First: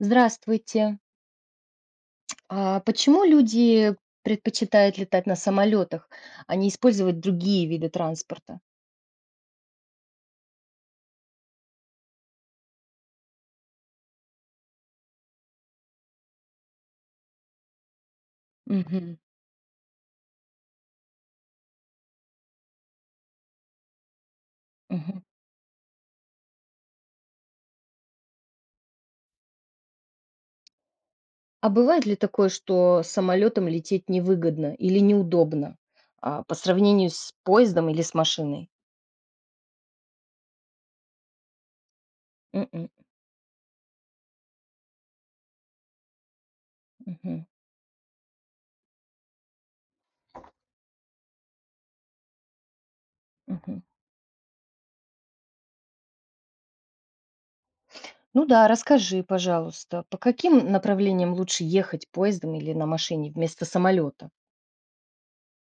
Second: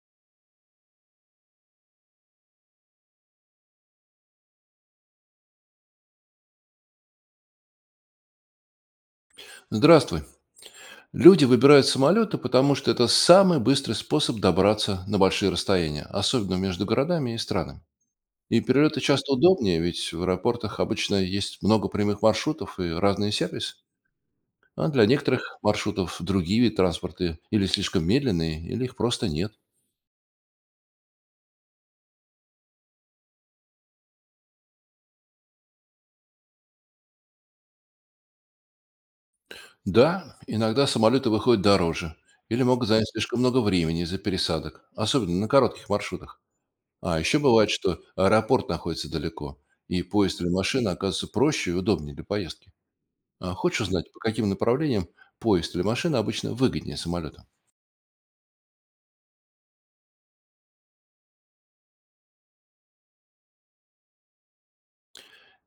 Здравствуйте. А почему люди предпочитают летать на самолетах, а не использовать другие виды транспорта? Здравствуй. Люди выбирают самолеты, потому что это самый быстрый способ добраться на большие расстояния, особенно между городами и странами. И перелеты Мгм. часто удобнее, ведь в аэропортах обычно есть много прямых маршрутов и разные сервисы. А для Мгм. некоторых маршрутов другие виды транспорта или слишком медленные, или их просто нет. А бывает ли такое, что самолетом лететь невыгодно или неудобно по сравнению с поездом или с машиной? Да, иногда самолеты выходят дороже или могут Мгм. занять слишком много времени из-за пересадок, особенно на коротких маршрутах. А еще Мгм. бывает, что аэропорт находится далеко, и поезд или машина оказывается проще и удобнее для поездки. А Мгм. хочешь узнать, по каким направлениям поезд или машина обычно выгоднее самолета? Ну да, расскажи, пожалуйста, по каким направлениям лучше ехать поездом или на машине вместо самолета?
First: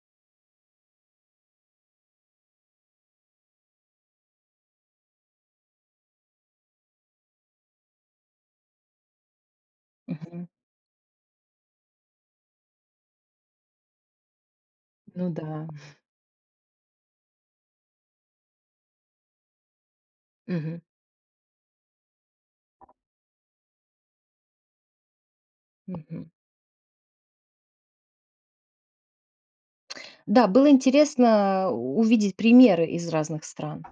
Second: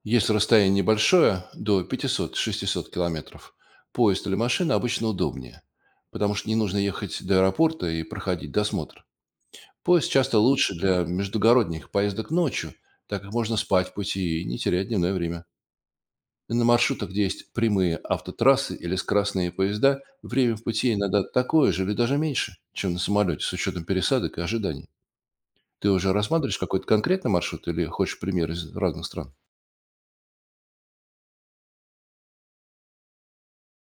Если расстояние небольшое, до 500-600 километров, поезд или машина обычно удобнее, потому что не нужно ехать до аэропорта и проходить досмотр. Поезд часто Мгм. лучше для междугородних поездок ночью, так как можно спать в пути и не терять дневное Ну время. да. На маршрутах, где есть прямые автотрассы или скоростные поезда, время в Мгм. пути иногда такое же или даже меньше, чем на самолете, с учетом пересадок и ожиданий. Ты уже Мгм. рассматриваешь какой-то конкретный маршрут или хочешь пример из разных стран? Да, было интересно увидеть примеры из разных стран.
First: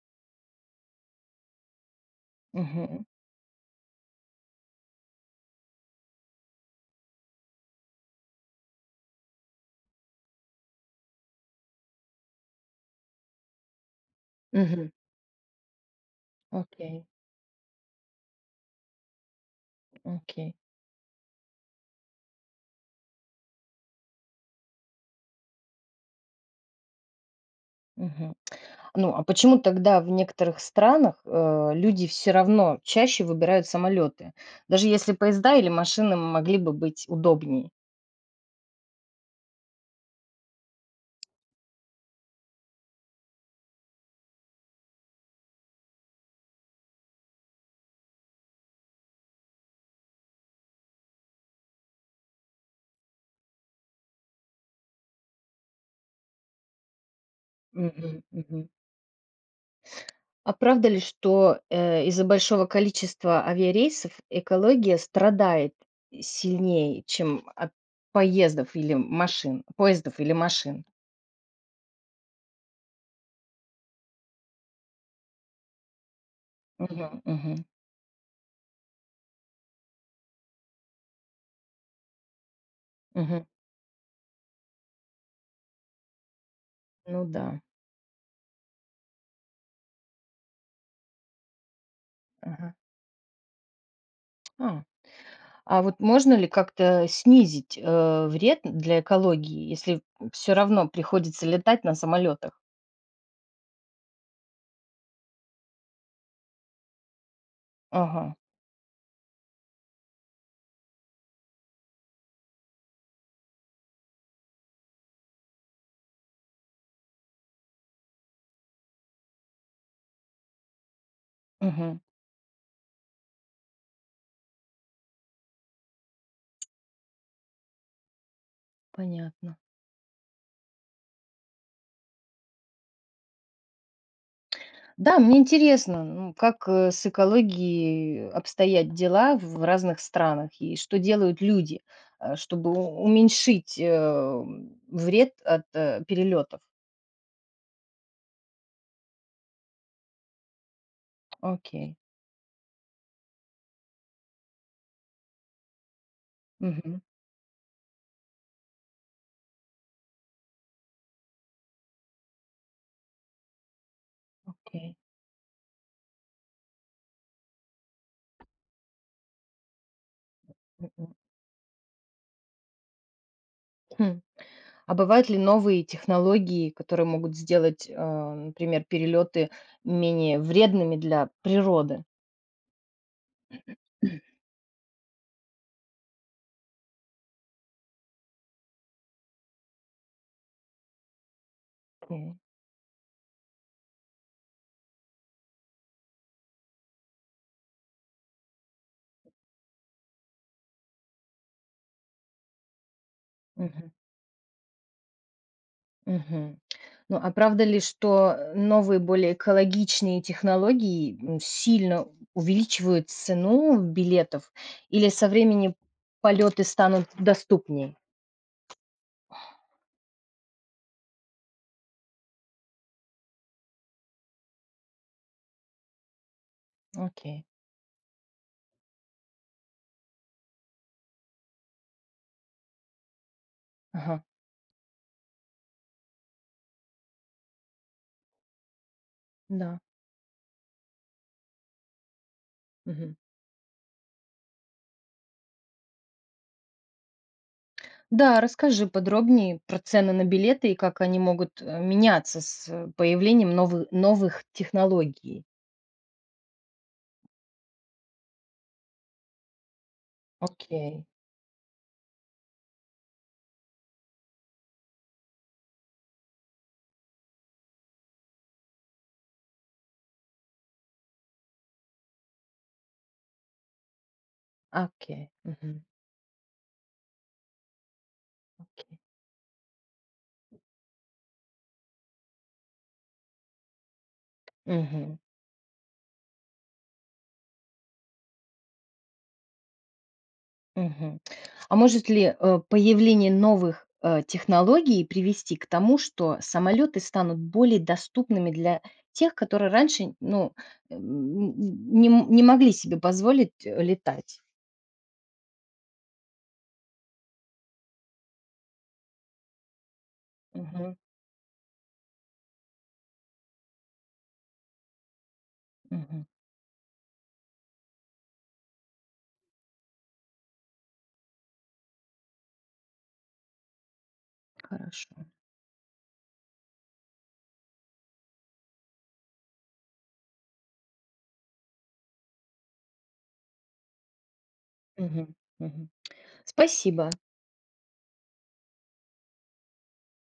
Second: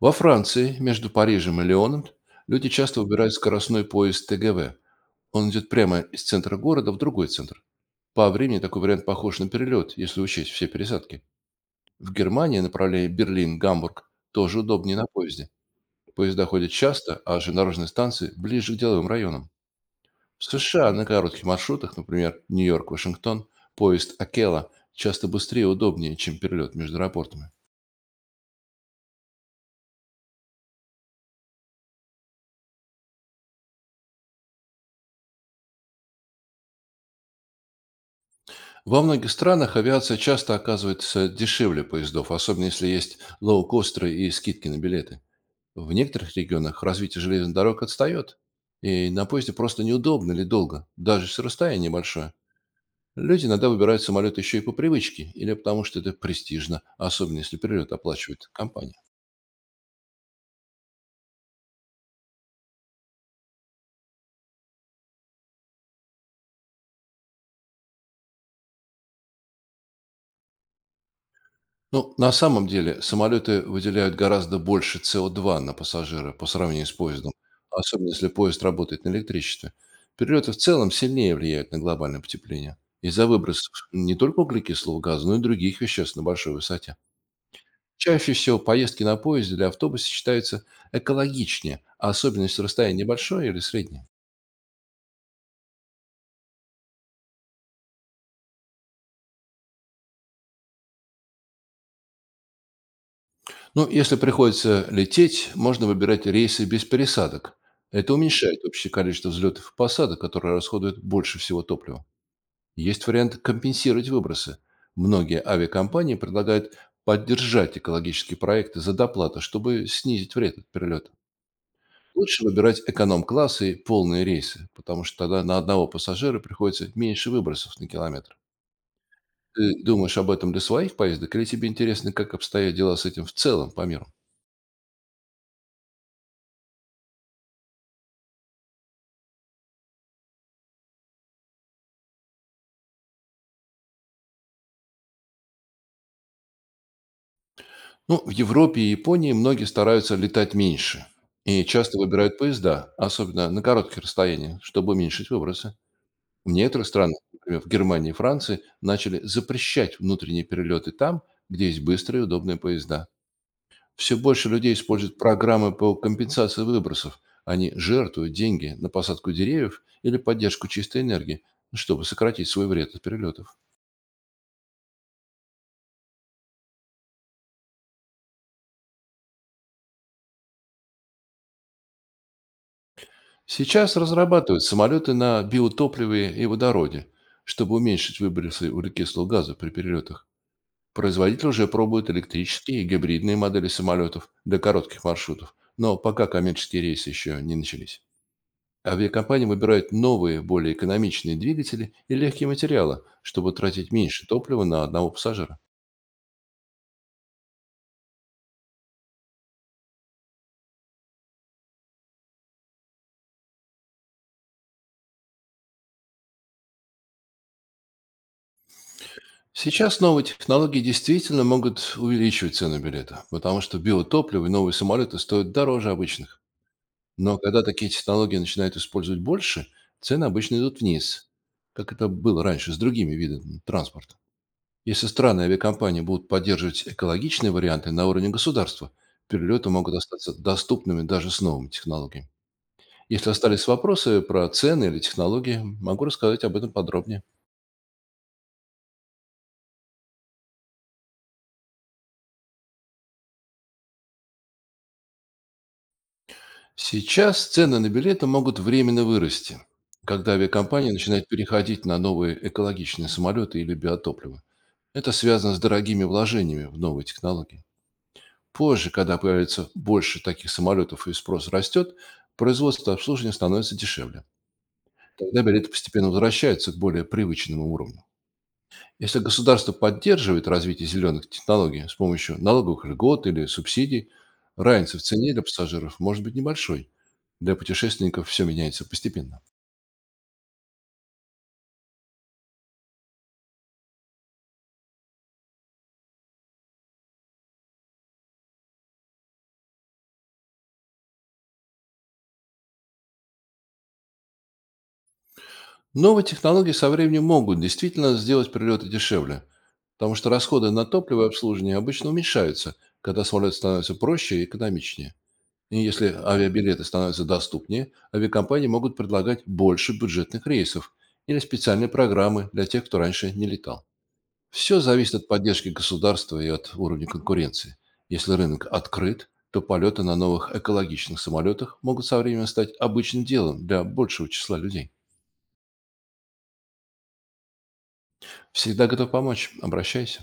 Во Франции, между Парижем и Лионом люди часто Мгм. выбирают скоростной поезд ТГВ. Он идет прямо из центра города в другой центр. По времени такой вариант похож на перелет, если учесть все пересадки. В Германии направление Берлин-Гамбург тоже Мгм. удобнее на поезде. Поезда ходят Окей, часто, а железнодорожные станции ближе к деловым районам. В окей. США на коротких маршрутах, например, Нью-Йорк-Вашингтон, поезд Акела часто быстрее и удобнее, чем перелет между аэропортами. Мгм. Ну, а почему тогда в некоторых странах, люди все равно чаще выбирают самолеты, даже если поезда или машины могли бы быть удобнее? Во многих странах авиация часто оказывается дешевле поездов, особенно если есть лоукостеры и скидки на билеты. В некоторых регионах развитие железных дорог отстает, и на поезде просто неудобно или долго, даже если расстояние большое. Люди иногда выбирают самолет еще и по привычке или потому, что это престижно, особенно если перелет Мгм, оплачивает мгм. компания. А правда ли, что, из-за большого количества авиарейсов экология страдает сильнее, чем от поездов или машин? Но на самом деле самолеты выделяют гораздо больше СО2 на пассажира по сравнению с Мгм, поездом, мгм, особенно если поезд работает на электричестве. Перелеты в целом сильнее влияют на глобальное потепление из-за мгм. выбросов не только углекислого газа, но и других веществ на большой высоте. Ну да. Чаще всего поездки на поезде или автобусе считаются экологичнее, особенно если Ага. расстояние небольшое или среднее. А, а вот можно ли как-то снизить, вред для экологии, если все равно приходится летать на самолетах? Ну, если приходится лететь, можно выбирать рейсы без пересадок. Это Ага. уменьшает общее количество взлетов и посадок, которые расходуют больше всего топлива. Есть вариант компенсировать выбросы. Многие авиакомпании предлагают поддержать экологические проекты за доплату, чтобы снизить вред от перелета. Мгм. Лучше выбирать эконом-классы и полные рейсы, потому что тогда на одного пассажира приходится меньше выбросов на километр. Понятно. Ты думаешь об этом для своих поездок или тебе интересно, как обстоят дела с этим в целом по миру? Да, мне интересно, ну, как, с экологией обстоят дела в разных странах и что делают люди, чтобы у уменьшить, вред от, перелётов? Ну, в Европе и Японии многие стараются летать меньше и Окей. часто выбирают поезда, особенно на короткие расстояния, чтобы уменьшить выбросы. В некоторых Мгм. странах, например, в Германии и Франции, начали запрещать внутренние перелеты там, где есть быстрые и удобные поезда. Все больше людей Окей. используют программы по компенсации выбросов. Они жертвуют деньги на посадку деревьев или поддержку чистой Мгм. энергии, чтобы сократить свой вред от перелетов. Хм. А бывают ли новые технологии, которые могут сделать, например, перелеты менее вредными для природы? Сейчас разрабатывают самолеты на биотопливе и водороде, чтобы уменьшить выбросы углекислого газа при перелетах. Производитель уже пробует Мгм. электрические и гибридные модели самолетов для коротких маршрутов, но пока коммерческие рейсы еще не начались. Авиакомпании выбирают новые, более экономичные двигатели и легкие материалы, чтобы Мгм. тратить меньше топлива на одного пассажира. Мгм. Ну, а правда ли, что новые, более экологичные технологии сильно увеличивают цену билетов, или со временем полеты станут доступнее? Сейчас новые технологии действительно могут увеличивать цену билета, потому что биотопливо и новые самолеты стоят дороже обычных. Но Окей. когда такие технологии начинают использовать больше, цены обычно идут вниз, как это было раньше с другими видами транспорта. Ага. Если страны и авиакомпании будут поддерживать экологичные варианты на уровне государства, перелеты Да. могут остаться доступными даже с новыми технологиями. Мгм. Если остались вопросы про цены или технологии, могу рассказать об этом подробнее. Да, расскажи подробнее про цены на билеты и как они могут меняться с появлением новых технологий. Сейчас цены на билеты могут временно вырасти, когда авиакомпании Окей, начинают переходить на новые экологичные самолеты или биотопливо. Это связано с дорогими вложениями в новые технологии. Позже, когда появится больше таких самолетов и спрос растет, производство и обслуживание становится дешевле. окей, Тогда билеты мгм, постепенно возвращаются к более привычному уровню. окей. Если государство поддерживает развитие зеленых технологий с помощью налоговых льгот или субсидий, разница в Мгм, цене для пассажиров может быть небольшой. Для путешественников все меняется постепенно. мгм. А может ли появление новых технологий привести к тому, что самолеты станут более доступными для тех, которые раньше ну, м, не могли себе позволить летать? Новые технологии со временем могут действительно сделать перелеты дешевле, потому что расходы на Мгм, топливо и обслуживание обычно уменьшаются, когда самолет становится проще и экономичнее. И если мгм. авиабилеты становятся доступнее, авиакомпании могут предлагать больше бюджетных рейсов или специальные программы для тех, кто раньше не летал. Все Хорошо. зависит от поддержки государства и от уровня конкуренции. Если рынок открыт, то полеты на новых экологичных самолетах могут со временем стать обычным делом для большего числа людей. Мгм, мгм. Спасибо. Всегда готов помочь. Обращайся.